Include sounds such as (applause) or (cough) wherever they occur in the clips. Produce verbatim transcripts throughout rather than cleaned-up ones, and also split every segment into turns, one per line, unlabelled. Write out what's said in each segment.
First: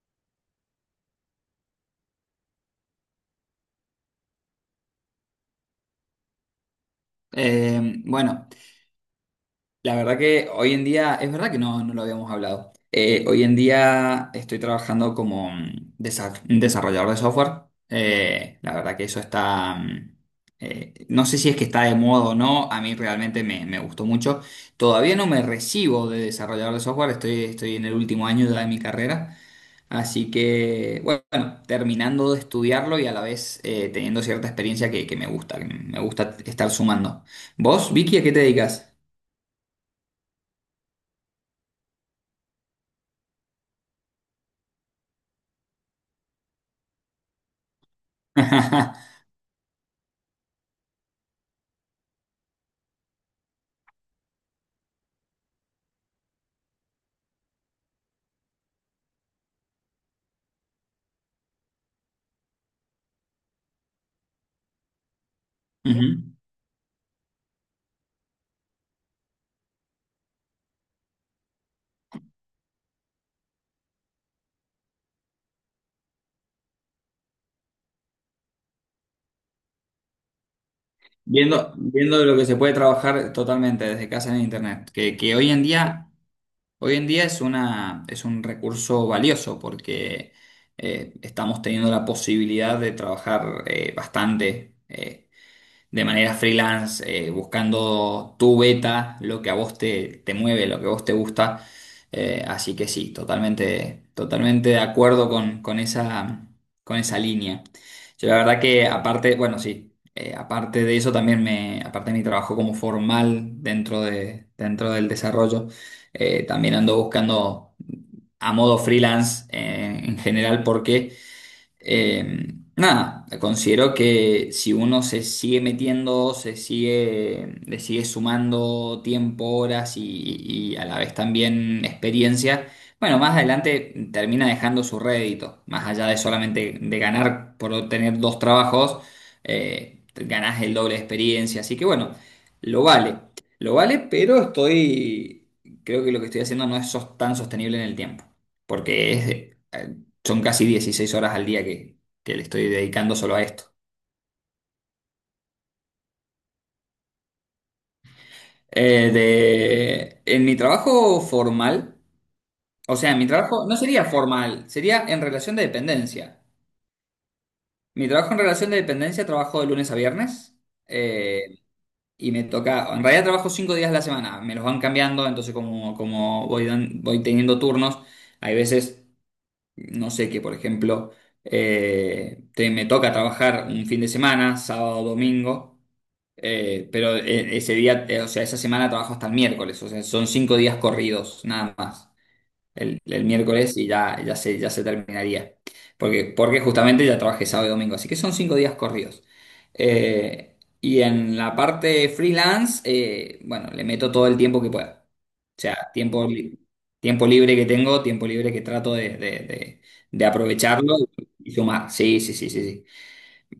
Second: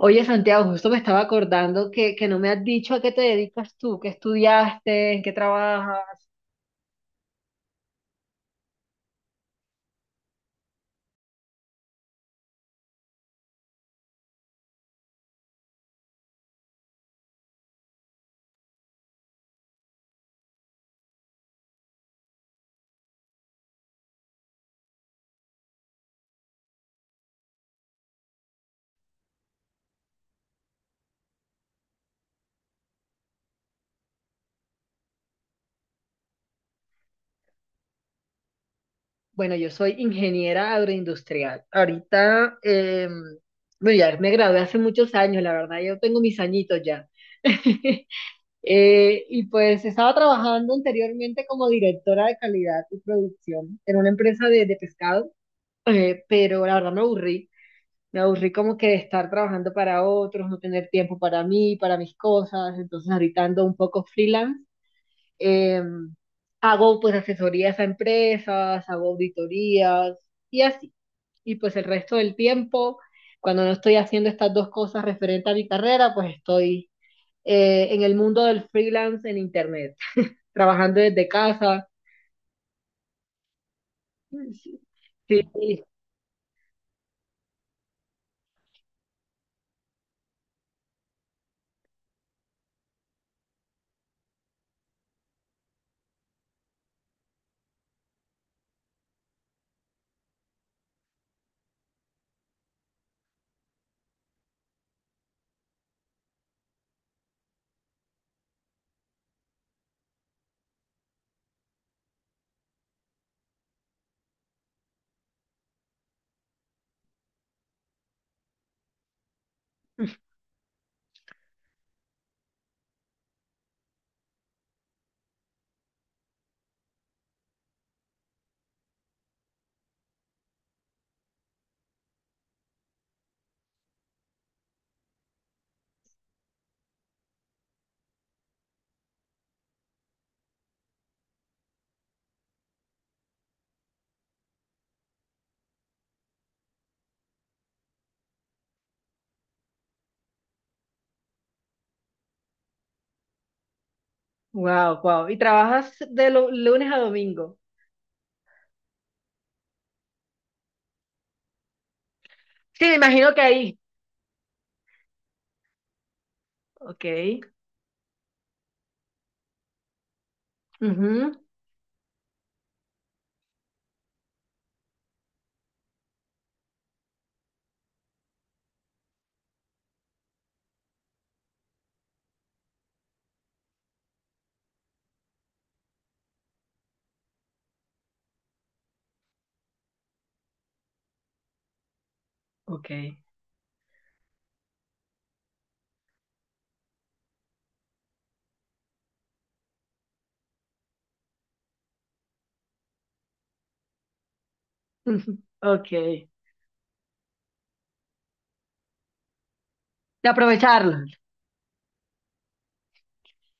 Oye, Santiago, justo me estaba acordando que, que no me has dicho a qué te dedicas tú, qué estudiaste, en qué trabajas.
Eh, bueno, la verdad que hoy en día, es verdad que no, no lo habíamos hablado. Eh, hoy en día estoy trabajando como mm, desa- desarrollador de software. Eh, la verdad que eso está, mm, eh, no sé si es que está de moda o no, a mí realmente me, me gustó mucho. Todavía no me recibo de desarrollador de software, estoy, estoy en el último año ya de mi carrera. Así que, bueno, bueno, terminando de estudiarlo y a la vez eh, teniendo cierta experiencia que, que me gusta, que me gusta estar sumando. ¿Vos, Vicky, a qué te dedicas?
Bueno, yo soy ingeniera agroindustrial. Ahorita, eh, bueno, ya me gradué hace muchos años, la verdad, yo tengo mis añitos ya. (laughs)
(laughs)
Eh, y pues estaba trabajando anteriormente como directora de calidad y producción en una empresa de, de pescado, eh, pero la verdad me aburrí. Me aburrí como que de estar trabajando para otros, no tener tiempo para mí, para mis cosas. Entonces ahorita ando un poco freelance. Eh,
Ujú.
Hago pues asesorías a empresas, hago auditorías y así. Y pues el resto del tiempo, cuando no estoy haciendo estas dos cosas referente a mi carrera, pues estoy eh, en el mundo del freelance en internet, trabajando desde
Viendo,
casa.
viendo lo que se puede trabajar totalmente desde casa en internet, que, que
Sí,
hoy en
sí.
día, hoy en día es una, es un recurso valioso porque eh, estamos teniendo la posibilidad de trabajar eh, bastante, eh, de manera freelance, eh, buscando tu beta, lo que a vos te, te mueve, lo que a vos te gusta. Eh, así que sí, totalmente, totalmente de acuerdo con, con esa, con esa línea. Yo la verdad que aparte, bueno, sí, eh, aparte de eso también me, aparte de mi trabajo como formal dentro de, dentro del desarrollo, eh, también ando buscando a modo freelance eh, en general porque eh, nada, considero que si uno se sigue metiendo, se sigue, le sigue sumando tiempo, horas y, y a la vez también experiencia, bueno, más adelante termina dejando su rédito, más allá de solamente de ganar por tener dos trabajos, eh, ganás el doble de experiencia, así que bueno, lo vale, lo vale, pero estoy, creo que lo que estoy haciendo no es sos- tan sostenible en el tiempo, porque es eh, son casi dieciséis horas al día que, que le estoy dedicando solo a esto.
Wow, wow. ¿Y trabajas de lu- lunes a domingo?
Eh, de, en mi trabajo formal,
Sí, me
o sea, mi
imagino que
trabajo no
ahí.
sería formal, sería en relación de dependencia.
Ok.
Mi trabajo en relación de dependencia trabajo de lunes a viernes,
Ujú,
eh, y me toca, en realidad trabajo cinco días a la semana, me los van cambiando, entonces como, como voy, dan- voy teniendo turnos, hay veces no sé, que por ejemplo eh, te- me toca trabajar un fin de semana, sábado, domingo, eh, pero eh, ese día, eh, o sea, esa semana trabajo hasta el miércoles, o sea, son cinco días corridos, nada más
ok.
el, el miércoles y ya, ya se, ya se terminaría. Porque, porque justamente ya trabajé sábado y domingo, así que son cinco días corridos. Eh, y en la parte freelance, eh, bueno, le meto todo el tiempo que pueda.
Ujú.
O sea,
Ok.
tiempo,
De
li- tiempo libre que tengo, tiempo libre que trato de, de- de- de aprovecharlo
aprovecharlas.
y sumar. Sí, sí, sí, sí, sí.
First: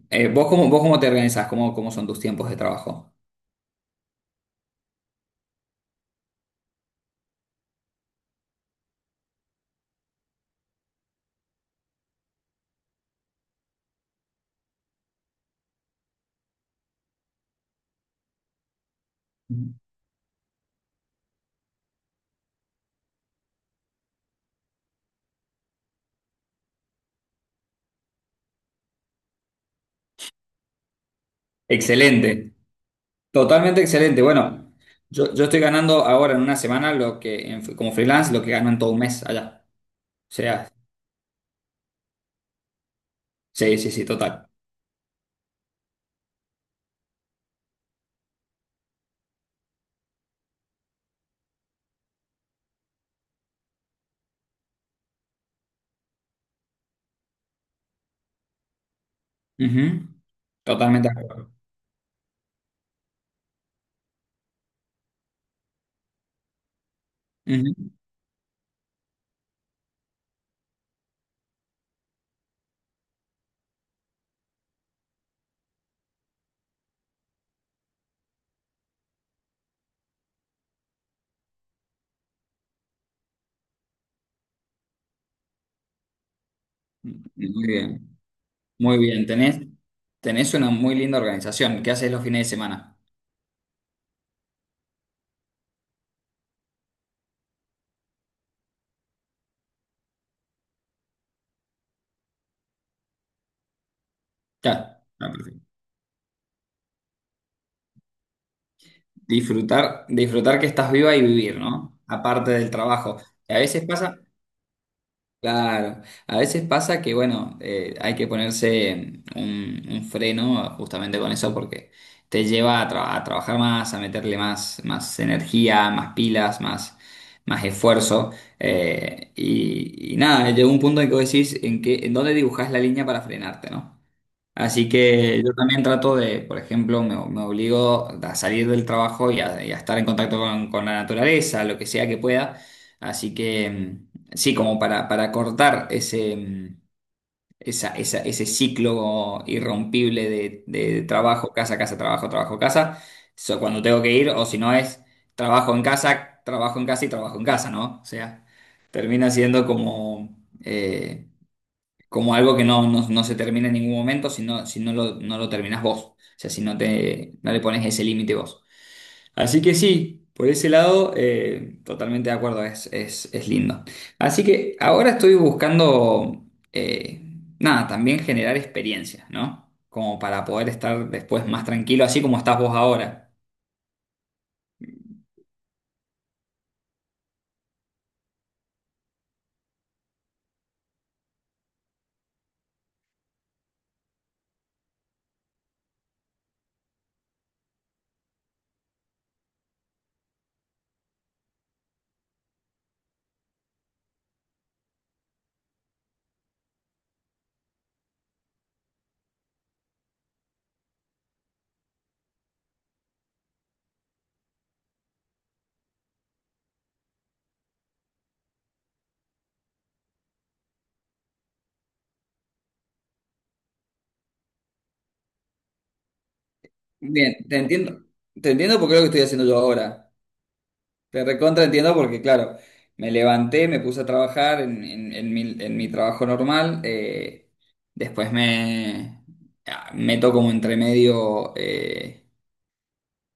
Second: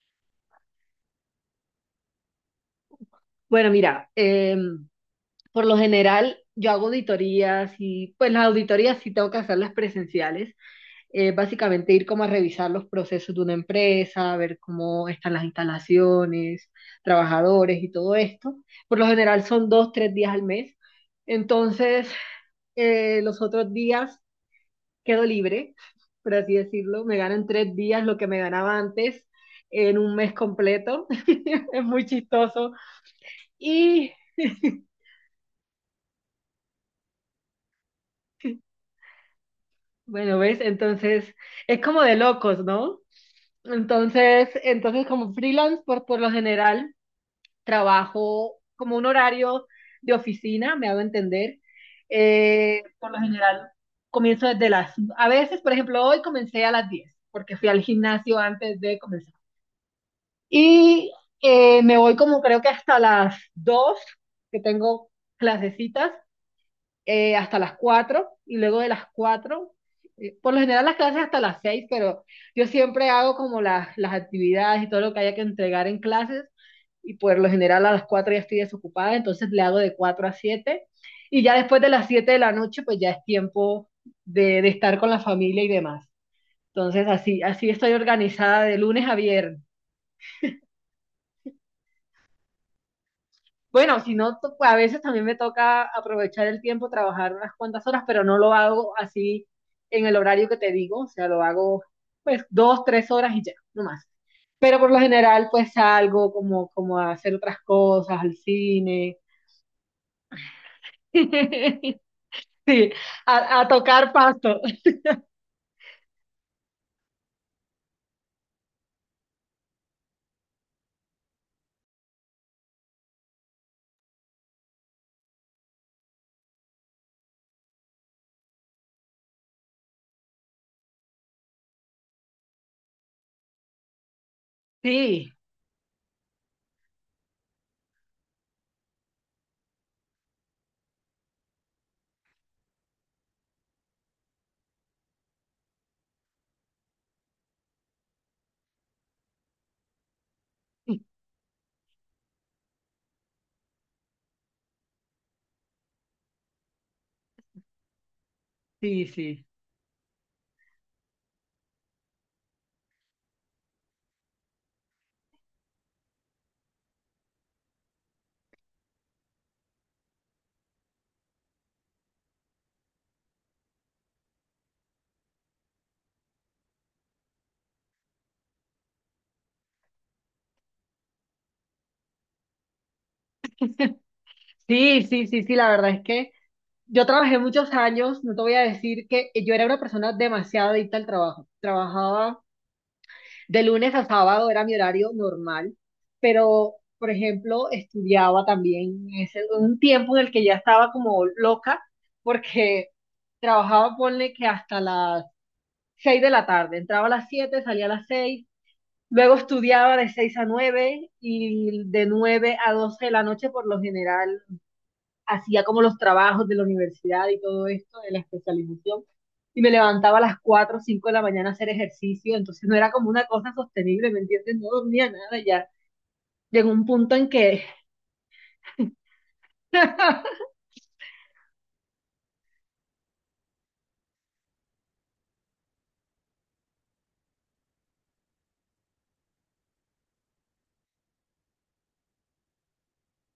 Eh, ¿vos cómo, vos cómo te organizás? ¿Cómo, cómo son tus tiempos de trabajo?
Bueno, mira, em, por lo general yo hago auditorías y pues las auditorías sí tengo que hacerlas presenciales. Eh, básicamente ir como a revisar los procesos de una empresa, ver cómo están las instalaciones, trabajadores y todo esto. Por lo general son dos, tres días al mes. Entonces, eh, los otros días quedo libre, por así decirlo. Me gano en tres días lo que me ganaba antes en un mes completo. (laughs) Es muy
Excelente.
chistoso.
Totalmente
Y
excelente. Bueno, yo, yo estoy ganando ahora en una semana lo que en- como freelance lo que gano en todo un mes allá. O
bueno, ¿ves?
sea,
Entonces, es como de locos, ¿no?
sí, sí, sí,
Entonces,
total.
entonces como freelance, por, por lo general, trabajo como un horario de oficina, me hago entender. Eh, por lo general, comienzo desde las... a veces, por ejemplo, hoy comencé a las diez porque fui al gimnasio antes de, comen-
Ujú. Totalmente
y
de acuerdo.
eh, me voy como creo que hasta las dos que tengo clasecitas, eh, hasta
Ujú.
las cuatro y luego de las cuatro eh, por lo general las clases hasta las seis, pero yo siempre hago como las, las actividades y todo lo que haya que entregar en clases, y por lo general a las cuatro ya estoy desocupada, entonces le hago de cuatro a siete, y ya después de las siete de la noche pues ya es tiempo de, de estar con la familia y demás. Entonces así,
Muy
así estoy
bien,
organizada de
muy
lunes a
bien.
viernes.
Tenés, tenés una muy linda organización. ¿Qué haces los fines de semana?
Bueno, si no, to- a veces también me toca aprovechar el tiempo, trabajar unas cuantas horas, pero no lo hago así en el horario que te digo, o sea, lo hago pues dos, tres horas y ya, no más. Pero por lo
Ya. Ah,
general
perfecto.
pues salgo como, como a hacer otras cosas, al cine,
Disfrutar, disfrutar que estás
(laughs)
viva y vivir, ¿no?
sí,
Aparte del trabajo. A
a, a
veces
tocar
pasa,
pasto,
claro, a veces pasa que, bueno, eh, hay que ponerse un, un freno justamente con eso porque te lleva a, tra- a trabajar más, a meterle más, más energía, más pilas, más, más esfuerzo, eh, y, y nada, llega un punto en que vos decís en que, en dónde dibujás la línea para frenarte, ¿no? Así
sí.
que yo también trato de, por ejemplo, me, me obligo a salir del trabajo y a, y a estar en contacto con, con la naturaleza, lo que sea que pueda. Así que mm, sí, como para, para cortar ese, mm, esa- esa- ese ciclo irrompible de, de trabajo, casa, casa, trabajo, trabajo, casa, so- cuando tengo que ir, o si no es trabajo en casa, trabajo en casa y trabajo en casa, ¿no? O sea,
Sí,
termina
sí.
siendo como eh, como algo que no, no, no se termina en ningún momento si no, si no lo, no lo terminás vos. O sea, si no te, no le pones ese límite vos. Así que sí, por ese lado, eh, totalmente de acuerdo, es, es, es lindo. Así que ahora estoy buscando, eh, nada, también generar experiencias, ¿no? Como para poder estar después más tranquilo, así como estás vos ahora.
Sí, sí, sí, sí, la verdad es que yo trabajé muchos años, no te voy a decir que yo era una persona demasiado adicta al trabajo. Trabajaba De lunes a sábado era mi horario normal, pero, por ejemplo, estudiaba también. Es un tiempo en el que ya estaba como loca porque trabajaba, ponle que hasta las seis de la tarde. Entraba a las siete, salía a las seis. Luego estudiaba de seis a nueve y de nueve a doce de la noche. Por lo general hacía como los trabajos de la universidad y todo esto, de la especialización, y me levantaba a las cuatro o cinco de la mañana a hacer ejercicio, entonces no era como una cosa sostenible, ¿me entiendes? No dormía nada, ya llegó un punto en
Bien, te
que
entiendo. Te entiendo porque es lo que estoy haciendo yo ahora.
(laughs)
Te recontra entiendo porque, claro, me levanté, me puse a trabajar en, en- en mi, en mi trabajo normal, eh, después me ah, meto como entre medio, eh,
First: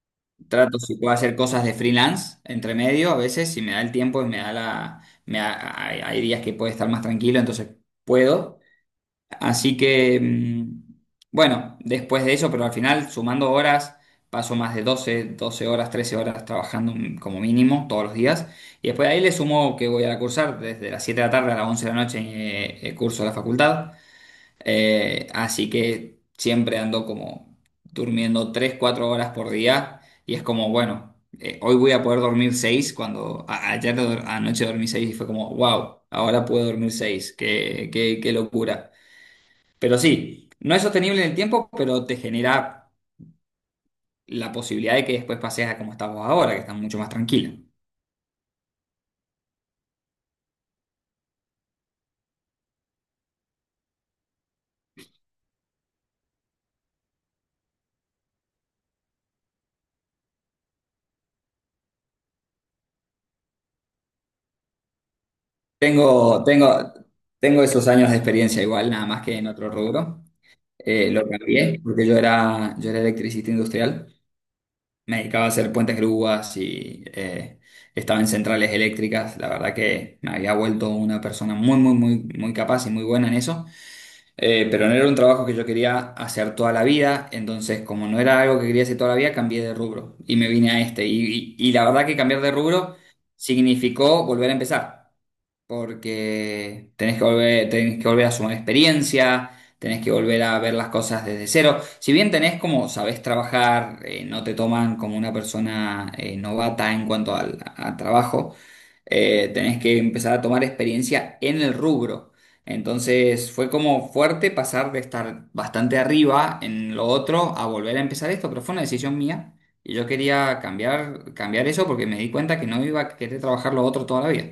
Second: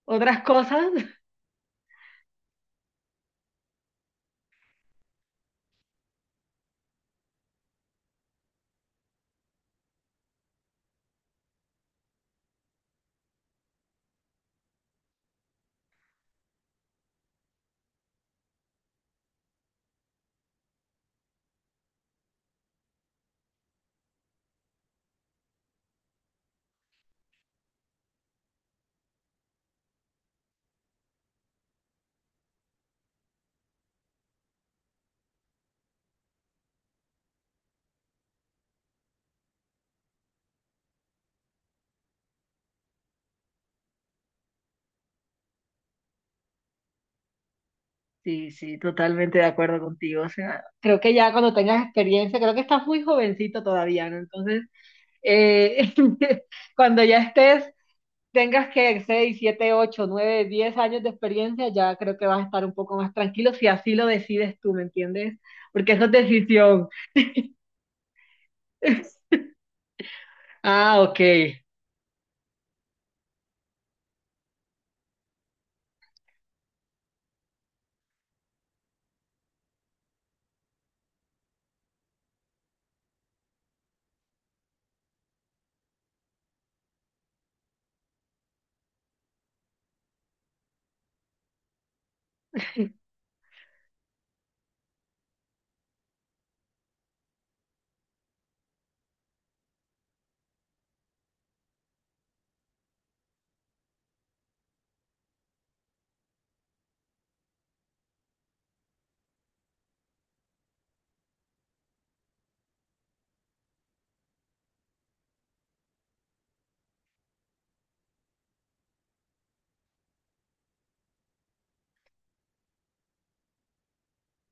otras
trato
cosas...
si puedo hacer cosas de freelance, entre medio, a veces, si me da el tiempo y me da la, me da- hay, hay días que puedo estar más tranquilo, entonces puedo. Así que, mm, bueno, después de eso, pero al final, sumando horas, paso más de doce doce horas, trece horas trabajando mm, como mínimo todos los días. Y después de ahí le sumo que voy a cursar desde las siete de la tarde a las once de la noche eh, eh, curso de la facultad. Eh, así que siempre ando como durmiendo tres cuatro horas por día. Y es como, bueno, eh, hoy voy a poder dormir seis cuando a- ayer do- anoche dormí seis y fue como, wow, ahora puedo dormir seis qué, qué, qué locura. Pero sí, no es sostenible en el tiempo, pero te genera la posibilidad de que después pases a como estás vos ahora, que estás mucho más tranquilo.
Sí, sí, totalmente de acuerdo contigo. O sea, creo que ya cuando tengas experiencia, creo que estás muy jovencito todavía, ¿no? Entonces, eh, (laughs) cuando ya estés tengas que seis siete ocho nueve diez años de experiencia, ya creo que vas a estar un poco más tranquilo si así lo decides tú, ¿me entiendes? Porque eso es
Tengo,
decisión.
tengo, Tengo esos años de experiencia igual, nada más
(laughs)
que en otro rubro.
Ah,
Eh,
ok.
lo cambié porque yo era, yo era electricista industrial. Me dedicaba a hacer puentes grúas y eh, estaba en centrales eléctricas. La verdad que me había vuelto una persona muy, muy, muy, muy capaz y muy buena en eso. Eh, pero no era un trabajo que yo quería hacer toda la vida, entonces como no era algo que quería hacer toda la vida, cambié de rubro y me vine a este. Y, y- y la verdad que cambiar de rubro significó volver a empezar, porque tenés que volver, tenés que volver a sumar experiencia, tenés que volver a ver las cosas desde cero. Si bien tenés como sabés trabajar, eh, no te toman como una persona eh, novata en cuanto al al trabajo, eh, tenés que empezar a tomar experiencia en el rubro. Entonces fue como fuerte pasar de estar bastante arriba en lo otro a volver a empezar esto, pero fue una decisión mía y yo quería cambiar, cambiar eso porque me di cuenta que no iba a querer trabajar lo otro toda la vida.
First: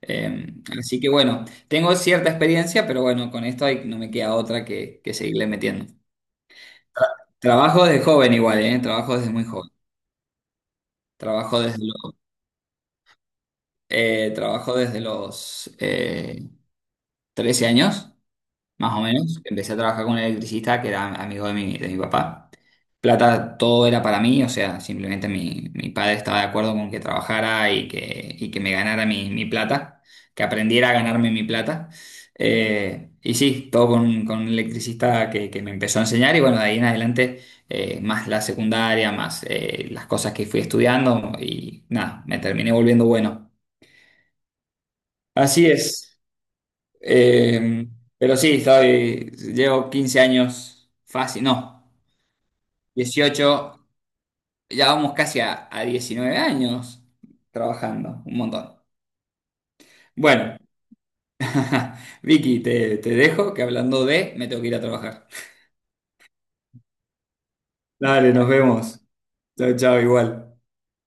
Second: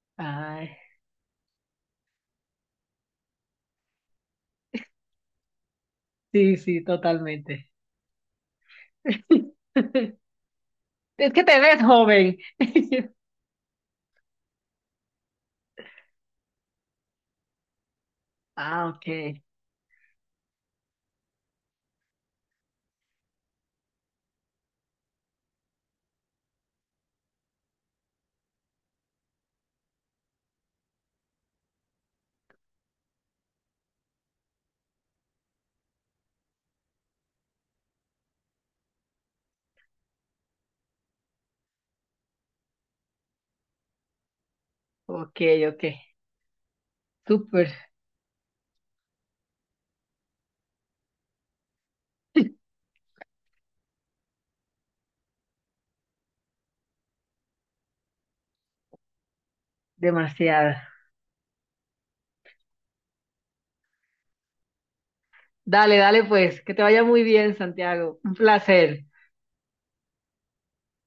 Eh,
Ay,
así que bueno, tengo cierta experiencia, pero bueno, con esto hay- no me queda otra que, que seguirle metiendo.
sí, sí, totalmente.
Trabajo desde joven igual, ¿eh? Trabajo desde muy
(laughs)
joven.
Es que
Trabajo
te
desde
ves
los,
joven. (laughs)
eh, Trabajo desde los eh, trece años,
Ah,
más o
ok,
menos. Empecé a trabajar con un electricista que era amigo de mi, de mi papá. Plata, todo era para mí, o sea, simplemente mi, mi padre estaba de acuerdo con que trabajara y que, y que me ganara mi, mi plata, que aprendiera a ganarme mi plata. Eh, y sí, todo con, con un electricista que, que me empezó a enseñar y bueno, de ahí en adelante, eh, más la secundaria, más eh, las cosas que fui estudiando y nada, me terminé volviendo bueno.
ok,
Así
ok.
es.
Súper,
Eh, pero sí, estoy, llevo quince años fácil, no, dieciocho, ya vamos casi a, a diecinueve años trabajando, un montón. Bueno,
demasiado.
(laughs) Vicky, te, te dejo que hablando de, me tengo que ir a trabajar.
Dale, dale, pues, que te vaya muy bien, Santiago. Un
Dale, nos vemos.
placer.
Chao, chao, igual.